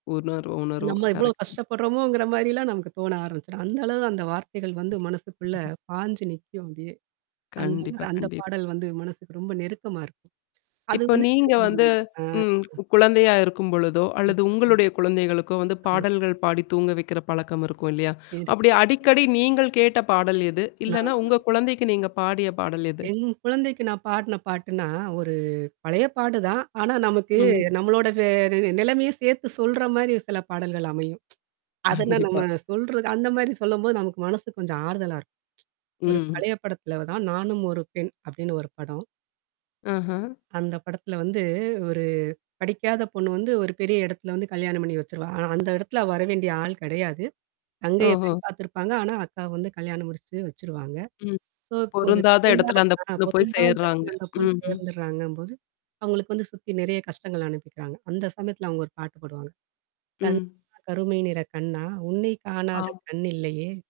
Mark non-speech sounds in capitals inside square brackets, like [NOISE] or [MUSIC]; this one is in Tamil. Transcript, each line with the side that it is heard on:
left: உணர்வு உணர்வு
right: நம்ம எவ்ளோ
left: கரெக்ட்டு தான்.
right: கஷ்டப்படுறோமோங்கிற மாரிலாம் நமக்கு தோண ஆரம்பிச்சுடும். அந்த அளவு அந்த வார்த்தைகள் வந்து மனசுக்குள்ள பாஞ்சு நிக்கும் அப்படியே. அந்த
left: கண்டிப்பா,
right: அந்த
left: கண்டிப்
right: பாடல் வந்து மனசுக்கு ரொம்ப நெருக்கமா இருக்கும். அது
left: இப்ப
right: வந்து
left: நீங்க
right: சிறமமா
left: வந்து
right: இருக்கும்.
left: ம்.
right: அ.
left: குழந்தையா இருக்கும்பொழுதோ, அல்லது உங்களுடைய குழந்தைகளுக்கோ வந்து
right: ம்.
left: பாடல்கள் பாடி தூங்க வைக்கிற பழக்கம் இருக்கும். இல்லையா? அப்படி
right: இருக்கு.
left: அடிக்கடி நீங்கள் கேட்ட பாடல் எது? இல்லன்னா
right: நால்னா
left: உங்க குழந்தைக்கு நீங்க பாடிய பாடல் எது?
right: என் குழந்தைக்கு நான் பாடுன பாட்டுன்னா, ஒரு பழைய பாட்டு தான். ஆனா நமக்கு
left: ம்.
right: நம்மளோட வே நிலைமைய சேர்த்து சொல்ற மாரி சில பாடல்கள் அமையும். [TSK] அதெல்லா
left: கண்டிப்பா.
right: நம்ம சொல்றது அந்த மாரி சொல்லும்போது நமக்கு மனசுக்கு கொஞ்சம் ஆறுதலா இருக்கும். [TSK] ஒரு
left: ம்.
right: பழைய படத்துல தான், நானும் ஒரு பெண் அப்படின்னு ஒரு படம்.
left: ஆஹா.
right: அந்த படத்துல வந்து ஒரு படிக்காத பொண்ணு வந்து ஒரு பெரிய இடத்துல வந்து கல்யாணம் பண்ணி வச்சுருவாங்க. ஆனா அந்த இடத்துல வர வேண்டிய ஆள் கிடையாது. தங்கைய
left: ஓஹோ!
right: பெண் பார்த்துருப்பாங்க. ஆனா அக்கா வந்து கல்யாணம் முடிச்சு வச்சுருவாங்க.
left: ம்.
right: சோ இப்போ ஒரு
left: பொருந்தாத
right: பெண்ணா
left: இடத்துல அந்த
right: [UNINTELLIGIBLE]
left: பொண்ணு போய்
right: வந்து
left: சேர்றாங்க.
right: அந்த பொண்ணு
left: ம்ஹ்ம்.
right: சேர்ந்துடுறாங்கபோது. அவங்களுக்கு வந்து சுத்தி நெறைய கஷ்டங்கள் அனுப்பிக்கிறாங்க. அந்த சமயத்துல அவுங்க ஒரு பாட்டு பாடுவாங்க. "கண்ணா!
left: ம்.
right: கருமை நிற கண்ணா! உன்னை காணாத
left: ஆ.
right: கண் இல்லையே?"